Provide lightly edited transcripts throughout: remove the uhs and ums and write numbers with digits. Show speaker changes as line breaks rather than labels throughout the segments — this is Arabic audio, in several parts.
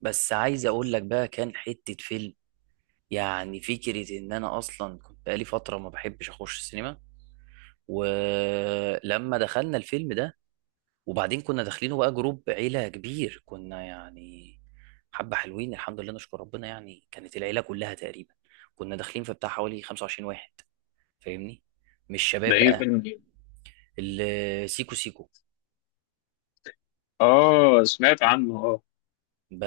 بس عايز اقول لك بقى كان حتة فيلم. يعني فكرة ان انا اصلا كنت بقالي فترة ما بحبش اخش السينما، ولما دخلنا الفيلم ده وبعدين كنا داخلينه بقى جروب عيلة كبير. كنا يعني حبة حلوين الحمد لله نشكر ربنا، يعني كانت العيلة كلها تقريبا. كنا داخلين في بتاع حوالي 25 واحد، فاهمني؟ مش
ده
شباب
ايه
بقى.
فيلم ايه؟
سيكو سيكو،
اه سمعت عنه اه.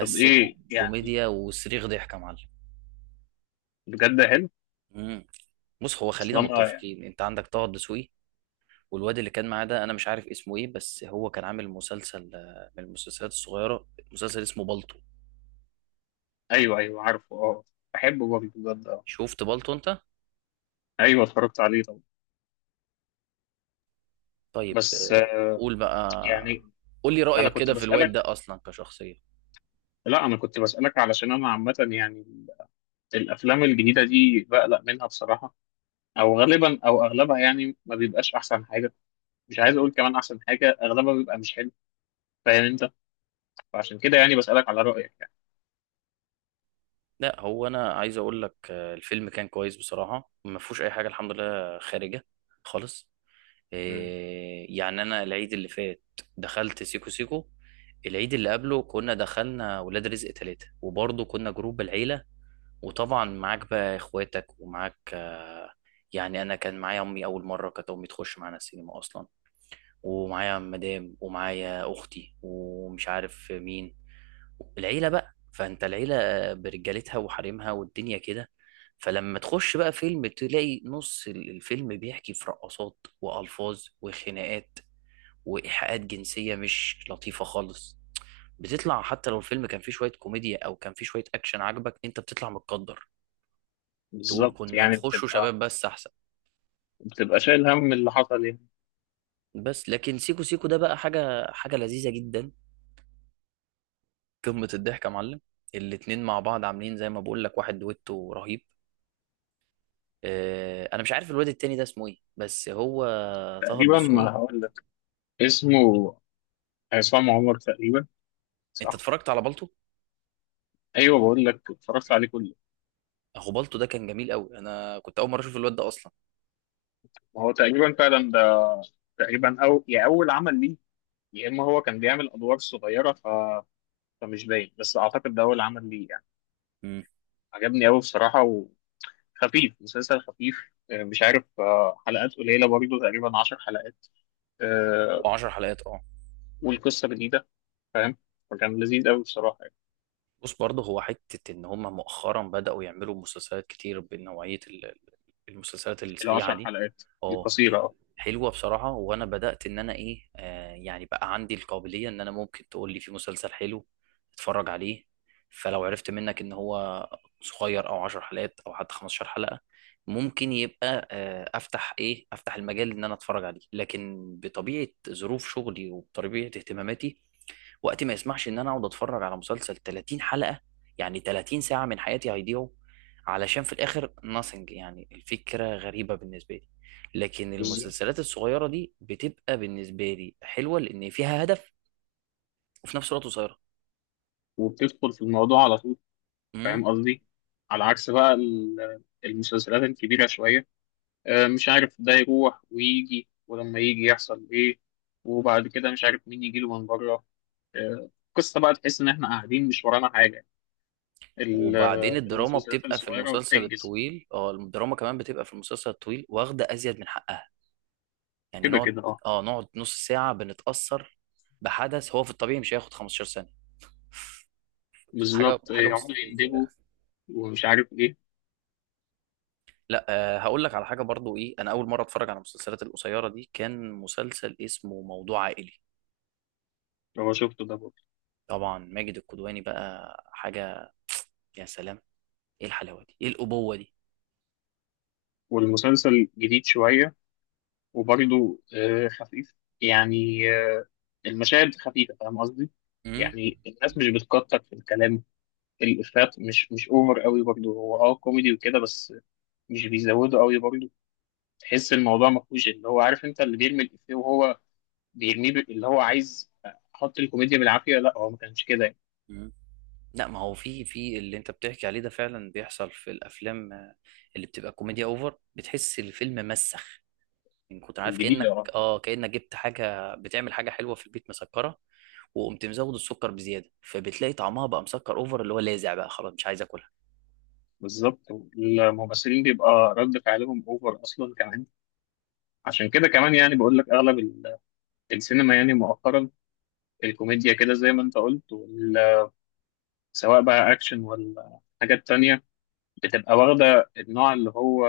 طب ايه يعني،
كوميديا وصريخ ضحك يا معلم.
بجد حلو.
مم. بص، هو خلينا
اصلا اه يعني.
متفقين، انت عندك طه الدسوقي، والواد اللي كان معاه ده انا مش عارف اسمه ايه، بس هو كان عامل مسلسل، من المسلسلات الصغيره، مسلسل اسمه بالطو.
ايوه ايوه عارفه اه. بحبه برضه بجد اه.
شفت بالطو انت؟
ايوه اتفرجت عليه طبعا.
طيب
بس
قول بقى،
يعني،
قول لي
انا
رايك
كنت
كده في الواد
بسألك.
ده اصلا كشخصيه.
لا انا كنت بسألك علشان انا عامة يعني الافلام الجديدة دي بقلق منها بصراحة، او غالبا او اغلبها يعني ما بيبقاش احسن حاجة. مش عايز اقول كمان احسن حاجة، اغلبها بيبقى مش حلو، فاهم انت؟ فعشان كده يعني بسألك على رأيك يعني.
لا، هو انا عايز اقول لك الفيلم كان كويس بصراحه، ما فيهوش اي حاجه الحمد لله، خارجه خالص.
مم.
يعني انا العيد اللي فات دخلت سيكو سيكو. العيد اللي قبله كنا دخلنا ولاد رزق ثلاثة، وبرضه كنا جروب العيلة. وطبعا معاك بقى اخواتك ومعاك، يعني انا كان معايا امي، اول مره كانت امي تخش معانا السينما اصلا، ومعايا مدام ومعايا اختي ومش عارف مين، العيله بقى. فانت العيله برجالتها وحريمها والدنيا كده، فلما تخش بقى فيلم تلاقي نص الفيلم بيحكي في رقصات والفاظ وخناقات وايحاءات جنسيه مش لطيفه خالص. بتطلع حتى لو الفيلم كان فيه شويه كوميديا او كان فيه شويه اكشن عجبك، انت بتطلع متقدر تقول
بالظبط،
كنا
يعني
نخشه
بتبقى،
شباب بس احسن.
بتبقى شايل هم اللي حصل يعني.
بس لكن سيكو سيكو ده بقى حاجة حاجة لذيذة جدا، قمة الضحك يا معلم. الاتنين مع بعض عاملين زي ما بقول لك، واحد دويتو رهيب. اه، انا مش عارف الواد التاني ده اسمه ايه، بس هو طه
تقريبا
الدسوقي.
هقول لك اسمه عصام عمر تقريبا،
انت
صح.
اتفرجت على بالطو؟
ايوه بقول لك اتفرجت عليه كله.
اخو بالطو ده كان جميل قوي، انا كنت اول مرة اشوف الواد ده اصلا.
هو تقريبا فعلا ده، تقريبا او يا اول عمل ليه، يا اما هو كان بيعمل ادوار صغيره فمش باين، بس اعتقد ده اول عمل ليه يعني.
امم
عجبني قوي بصراحه، وخفيف، مسلسل خفيف مش عارف، حلقات قليله برضه، تقريبا 10 حلقات
هو
آه،
10 حلقات اه.
والقصه جديده، فاهم؟ فكان لذيذ قوي بصراحه يعني.
بص برضه هو حتة ان هم مؤخرا بدأوا يعملوا مسلسلات كتير بنوعية المسلسلات السريعة
العشر
دي.
حلقات
اه
القصيره اه.
حلوه بصراحه، وانا بدات ان انا ايه يعني بقى عندي القابليه ان انا ممكن تقول لي في مسلسل حلو اتفرج عليه. فلو عرفت منك ان هو صغير او 10 حلقات او حتى 15 حلقه، ممكن يبقى افتح ايه افتح المجال ان انا اتفرج عليه. لكن بطبيعه ظروف شغلي وبطبيعه اهتماماتي، وقتي ما يسمحش ان انا اقعد اتفرج على مسلسل 30 حلقة، يعني 30 ساعة من حياتي هيضيعوا علشان في الاخر nothing. يعني الفكرة غريبة بالنسبة لي. لكن
بالظبط،
المسلسلات الصغيرة دي بتبقى بالنسبة لي حلوة لان فيها هدف، وفي نفس الوقت قصيرة.
وبتدخل في الموضوع على طول،
امم.
فاهم قصدي؟ على عكس بقى المسلسلات الكبيرة شوية، مش عارف، ده يروح ويجي ولما يجي يحصل إيه، وبعد كده مش عارف مين يجيله من بره، قصة بقى تحس إن إحنا قاعدين مش ورانا حاجة.
وبعدين الدراما
المسلسلات
بتبقى في
الصغيرة
المسلسل
بتنجز،
الطويل. اه الدراما كمان بتبقى في المسلسل الطويل واخدة ازيد من حقها. يعني
كده
نقعد،
كده أه.
اه نقعد نص ساعة بنتأثر بحدث هو في الطبيعي مش هياخد 15 ثانية. حاجه
بالظبط
حاجه
يقعدوا
مستفزه.
يندبوا ومش عارف إيه.
لا هقول لك على حاجه برضو ايه، انا اول مره اتفرج على المسلسلات القصيره دي كان مسلسل اسمه موضوع عائلي.
هو شفته ده برضه،
طبعا ماجد الكدواني بقى حاجه. يا سلام! ايه الحلاوه دي، ايه الابوه دي!
والمسلسل جديد شوية، وبرضه خفيف، يعني المشاهد خفيفة، فاهم قصدي؟
امم
يعني الناس مش بتكتر في الكلام، الإفيهات مش أوفر قوي برضه، هو أه كوميدي وكده بس، مش بيزودوا قوي برضه. تحس الموضوع ما فيهوش اللي هو، عارف أنت، اللي بيرمي الإفيه وهو بيرميه اللي هو عايز أحط الكوميديا بالعافية، لا هو ما كانش كده يعني.
مم. لا، ما هو في في اللي انت بتحكي عليه ده فعلا بيحصل في الافلام، اللي بتبقى كوميديا اوفر بتحس الفيلم مسخ. ان كنت عارف،
الجديد
كانك
أه.
اه كانك جبت حاجه بتعمل حاجه حلوه في البيت مسكره، وقمت مزود السكر بزياده، فبتلاقي طعمها بقى مسكر اوفر اللي هو لاذع، بقى خلاص مش عايز اكلها.
بالظبط، الممثلين بيبقى رد فعلهم أوفر أصلا كمان. عشان كده كمان يعني بقول لك أغلب السينما يعني مؤخرا، الكوميديا كده زي ما انت قلت، سواء بقى اكشن ولا حاجات تانية، بتبقى واخدة النوع اللي هو،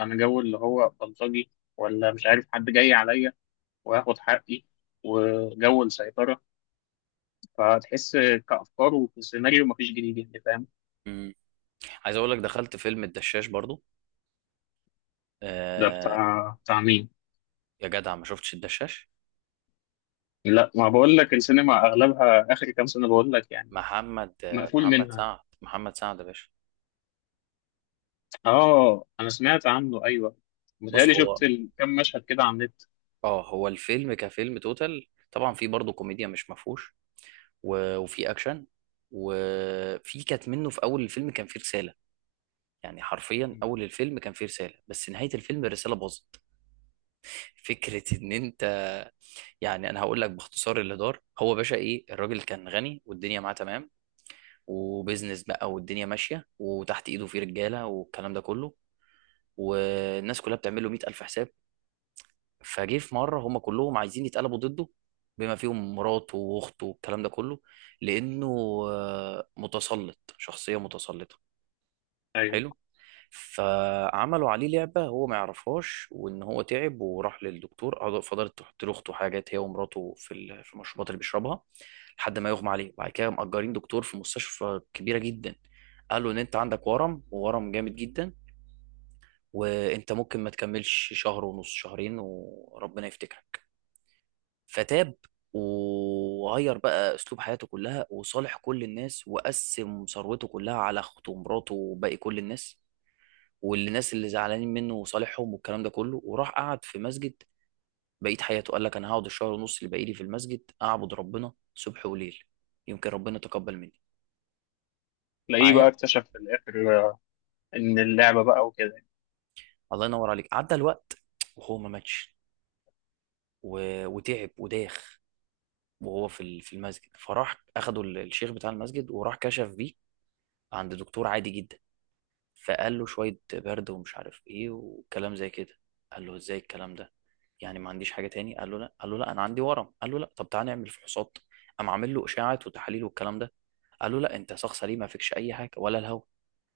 انا جو اللي هو بلطجي، ولا مش عارف حد جاي عليا وهاخد حقي وجو السيطرة. فتحس كأفكار وكسيناريو مفيش جديد يعني، فاهم؟
إمم. عايز اقول لك دخلت فيلم الدشاش برضو.
ده
آه
بتاع مين؟
يا جدع، ما شفتش الدشاش؟
لا ما بقول لك السينما اغلبها اخر كام سنة بقول لك يعني،
محمد
مقفول
محمد
منها.
سعد، محمد سعد يا باشا.
اه انا سمعت عنه ايوه،
بص
متهيألي
هو،
شفت كام مشهد كده على النت.
اه هو الفيلم كفيلم توتال طبعا في برضو كوميديا مش مفهوش، وفي اكشن، وفي كانت منه في اول الفيلم كان فيه رسالة. يعني حرفيا اول الفيلم كان فيه رسالة، بس نهاية الفيلم الرسالة باظت. فكرة ان انت، يعني انا هقول لك باختصار اللي دار. هو باشا ايه، الراجل كان غني والدنيا معاه تمام، وبيزنس بقى والدنيا ماشيه وتحت ايده في رجاله والكلام ده كله، والناس كلها بتعمل له 100000 حساب. فجه في مره هم كلهم عايزين يتقلبوا ضده، بما فيهم مراته واخته والكلام ده كله، لانه متسلط، شخصيه متسلطه. حلو.
ايوه،
فعملوا عليه لعبة هو ما يعرفهاش، وإن هو تعب وراح للدكتور، فضلت تحط له أخته حاجات هي ومراته في في المشروبات اللي بيشربها لحد ما يغمى عليه. بعد كده مأجرين دكتور في مستشفى كبيرة جدا، قالوا إن أنت عندك ورم، وورم جامد جدا، وأنت ممكن ما تكملش شهر ونص، شهرين وربنا يفتكرك. فتاب، وغير بقى أسلوب حياته كلها وصالح كل الناس، وقسم ثروته كلها على أخته ومراته وباقي كل الناس، والناس اللي زعلانين منه وصالحهم والكلام ده كله، وراح قعد في مسجد بقيت حياته. قال لك انا هقعد الشهر ونص اللي باقي لي في المسجد اعبد ربنا صبح وليل، يمكن ربنا يتقبل مني.
تلاقيه بقى
معايا.
اكتشف في الاخر ان اللعبه بقى وكده.
الله ينور عليك. عدى الوقت وهو ما ماتش، وتعب وداخ، وهو في في المسجد، فراح اخده الشيخ بتاع المسجد، وراح كشف بيه عند دكتور عادي جدا. فقال له شوية برد ومش عارف ايه وكلام زي كده. قال له ازاي الكلام ده، يعني ما عنديش حاجة تاني؟ قال له لا. قال له لا انا عندي ورم. قال له لا، طب تعالى نعمل فحوصات. قام عامل له اشاعات وتحاليل والكلام ده، قال له لا انت شخص سليم ما فيكش اي حاجة ولا الهوا.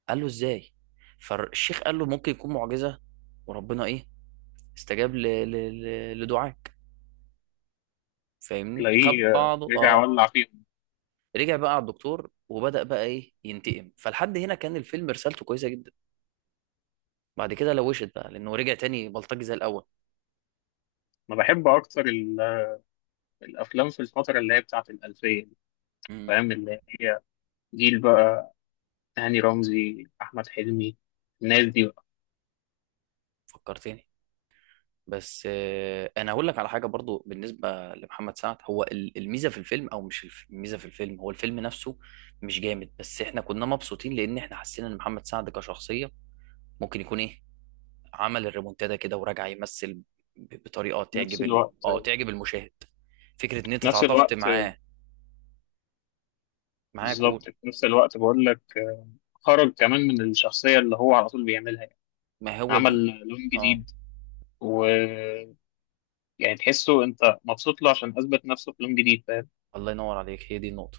قال له ازاي؟ فالشيخ قال له ممكن يكون معجزة، وربنا ايه استجاب ل... لدعاك، فاهمني؟ خد
تلاقيه
بعضه
رجع
اه.
ولع فيهم.
رجع بقى على الدكتور وبدأ بقى ايه ينتقم، فلحد هنا كان الفيلم رسالته كويسة جدا. بعد كده لوشت بقى لانه رجع تاني بلطجي زي الاول.
انا بحب اكتر الافلام في الفتره اللي هي بتاعه الالفيه دي،
مم.
فاهم، اللي هي جيل بقى، هاني رمزي، احمد حلمي، الناس دي بقى.
فكرتني. بس انا هقول لك على حاجه برضو بالنسبه لمحمد سعد، هو الميزه في الفيلم، او مش الميزه في الفيلم هو الفيلم نفسه مش جامد، بس احنا كنا مبسوطين لان احنا حسينا ان محمد سعد كشخصيه ممكن يكون ايه، عمل الريمونتادا كده وراجع يمثل بطريقه
في نفس
تعجب ال...
الوقت،
اه
في
تعجب المشاهد. فكره ان انت
نفس
تعاطفت
الوقت
معاه. معاه،
بالظبط
قول.
في نفس الوقت بقول لك خرج كمان من الشخصيه اللي هو على طول بيعملها يعني.
ما هو دي.
عمل لون
اه.
جديد، و، يعني تحسه انت مبسوط له عشان اثبت نفسه في لون جديد، فاهم؟
الله ينور عليك، هي دي النقطه.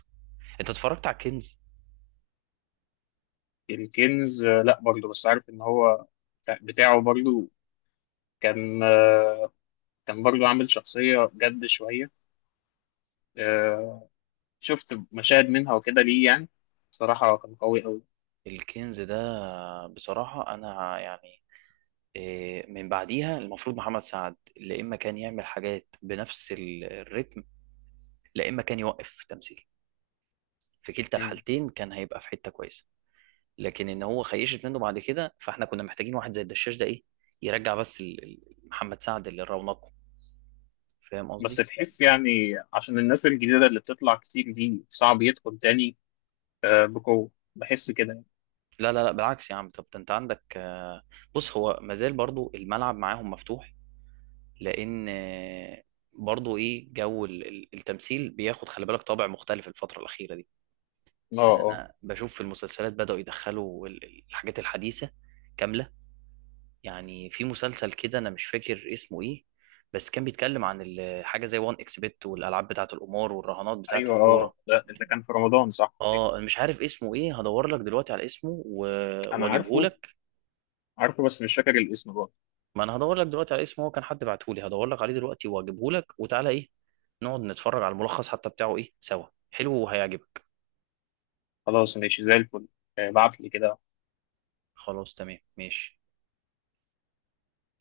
انت اتفرجت على الكنز؟
الكنز لا برضه، بس عارف ان هو بتاعه برضه، كان كان برضو عامل شخصية جد شوية آه، شفت مشاهد منها وكده ليه يعني، صراحة كان قوي أوي.
الكنز ده بصراحه انا يعني إيه، من بعديها المفروض محمد سعد لا اما كان يعمل حاجات بنفس الريتم، لا اما كان يوقف في التمثيل. في كلتا
مم.
الحالتين كان هيبقى في حته كويسه. لكن ان هو خيشت منه بعد كده، فاحنا كنا محتاجين واحد زي الدشاش ده ايه، يرجع بس محمد سعد اللي رونقه. فاهم
بس
قصدي؟
تحس يعني عشان الناس الجديدة اللي بتطلع كتير دي صعب يدخل تاني بقوة، بحس كده يعني.
لا لا لا، بالعكس يا عم، طب ده انت عندك بص هو مازال برضو الملعب معاهم مفتوح، لان برضو ايه جو التمثيل بياخد، خلي بالك، طابع مختلف الفتره الاخيره دي.
اه
يعني
اه.
انا بشوف في المسلسلات بدأوا يدخلوا الحاجات الحديثة كاملة. يعني في مسلسل كده انا مش فاكر اسمه ايه، بس كان بيتكلم عن حاجة زي وان اكس بت، والالعاب بتاعة القمار والرهانات بتاعة
ايوه
الكورة.
اه، ده اللي كان في رمضان صح، أيوة.
اه أنا مش عارف اسمه ايه، هدور لك دلوقتي على اسمه
انا
واجيبه
عارفه،
لك.
عارفه بس مش فاكر الاسم برضه.
ما انا هدور لك دلوقتي على اسمه، هو كان حد بعته لي، هدور لك عليه دلوقتي واجيبه لك، وتعالى ايه نقعد نتفرج على الملخص حتى بتاعه ايه سوا، حلو وهيعجبك.
خلاص ماشي زي الفل، بعتلي كده.
خلاص تمام ماشي.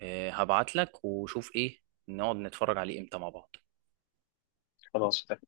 هبعت لك وشوف ايه نقعد نتفرج عليه امتى مع بعض.
خلاص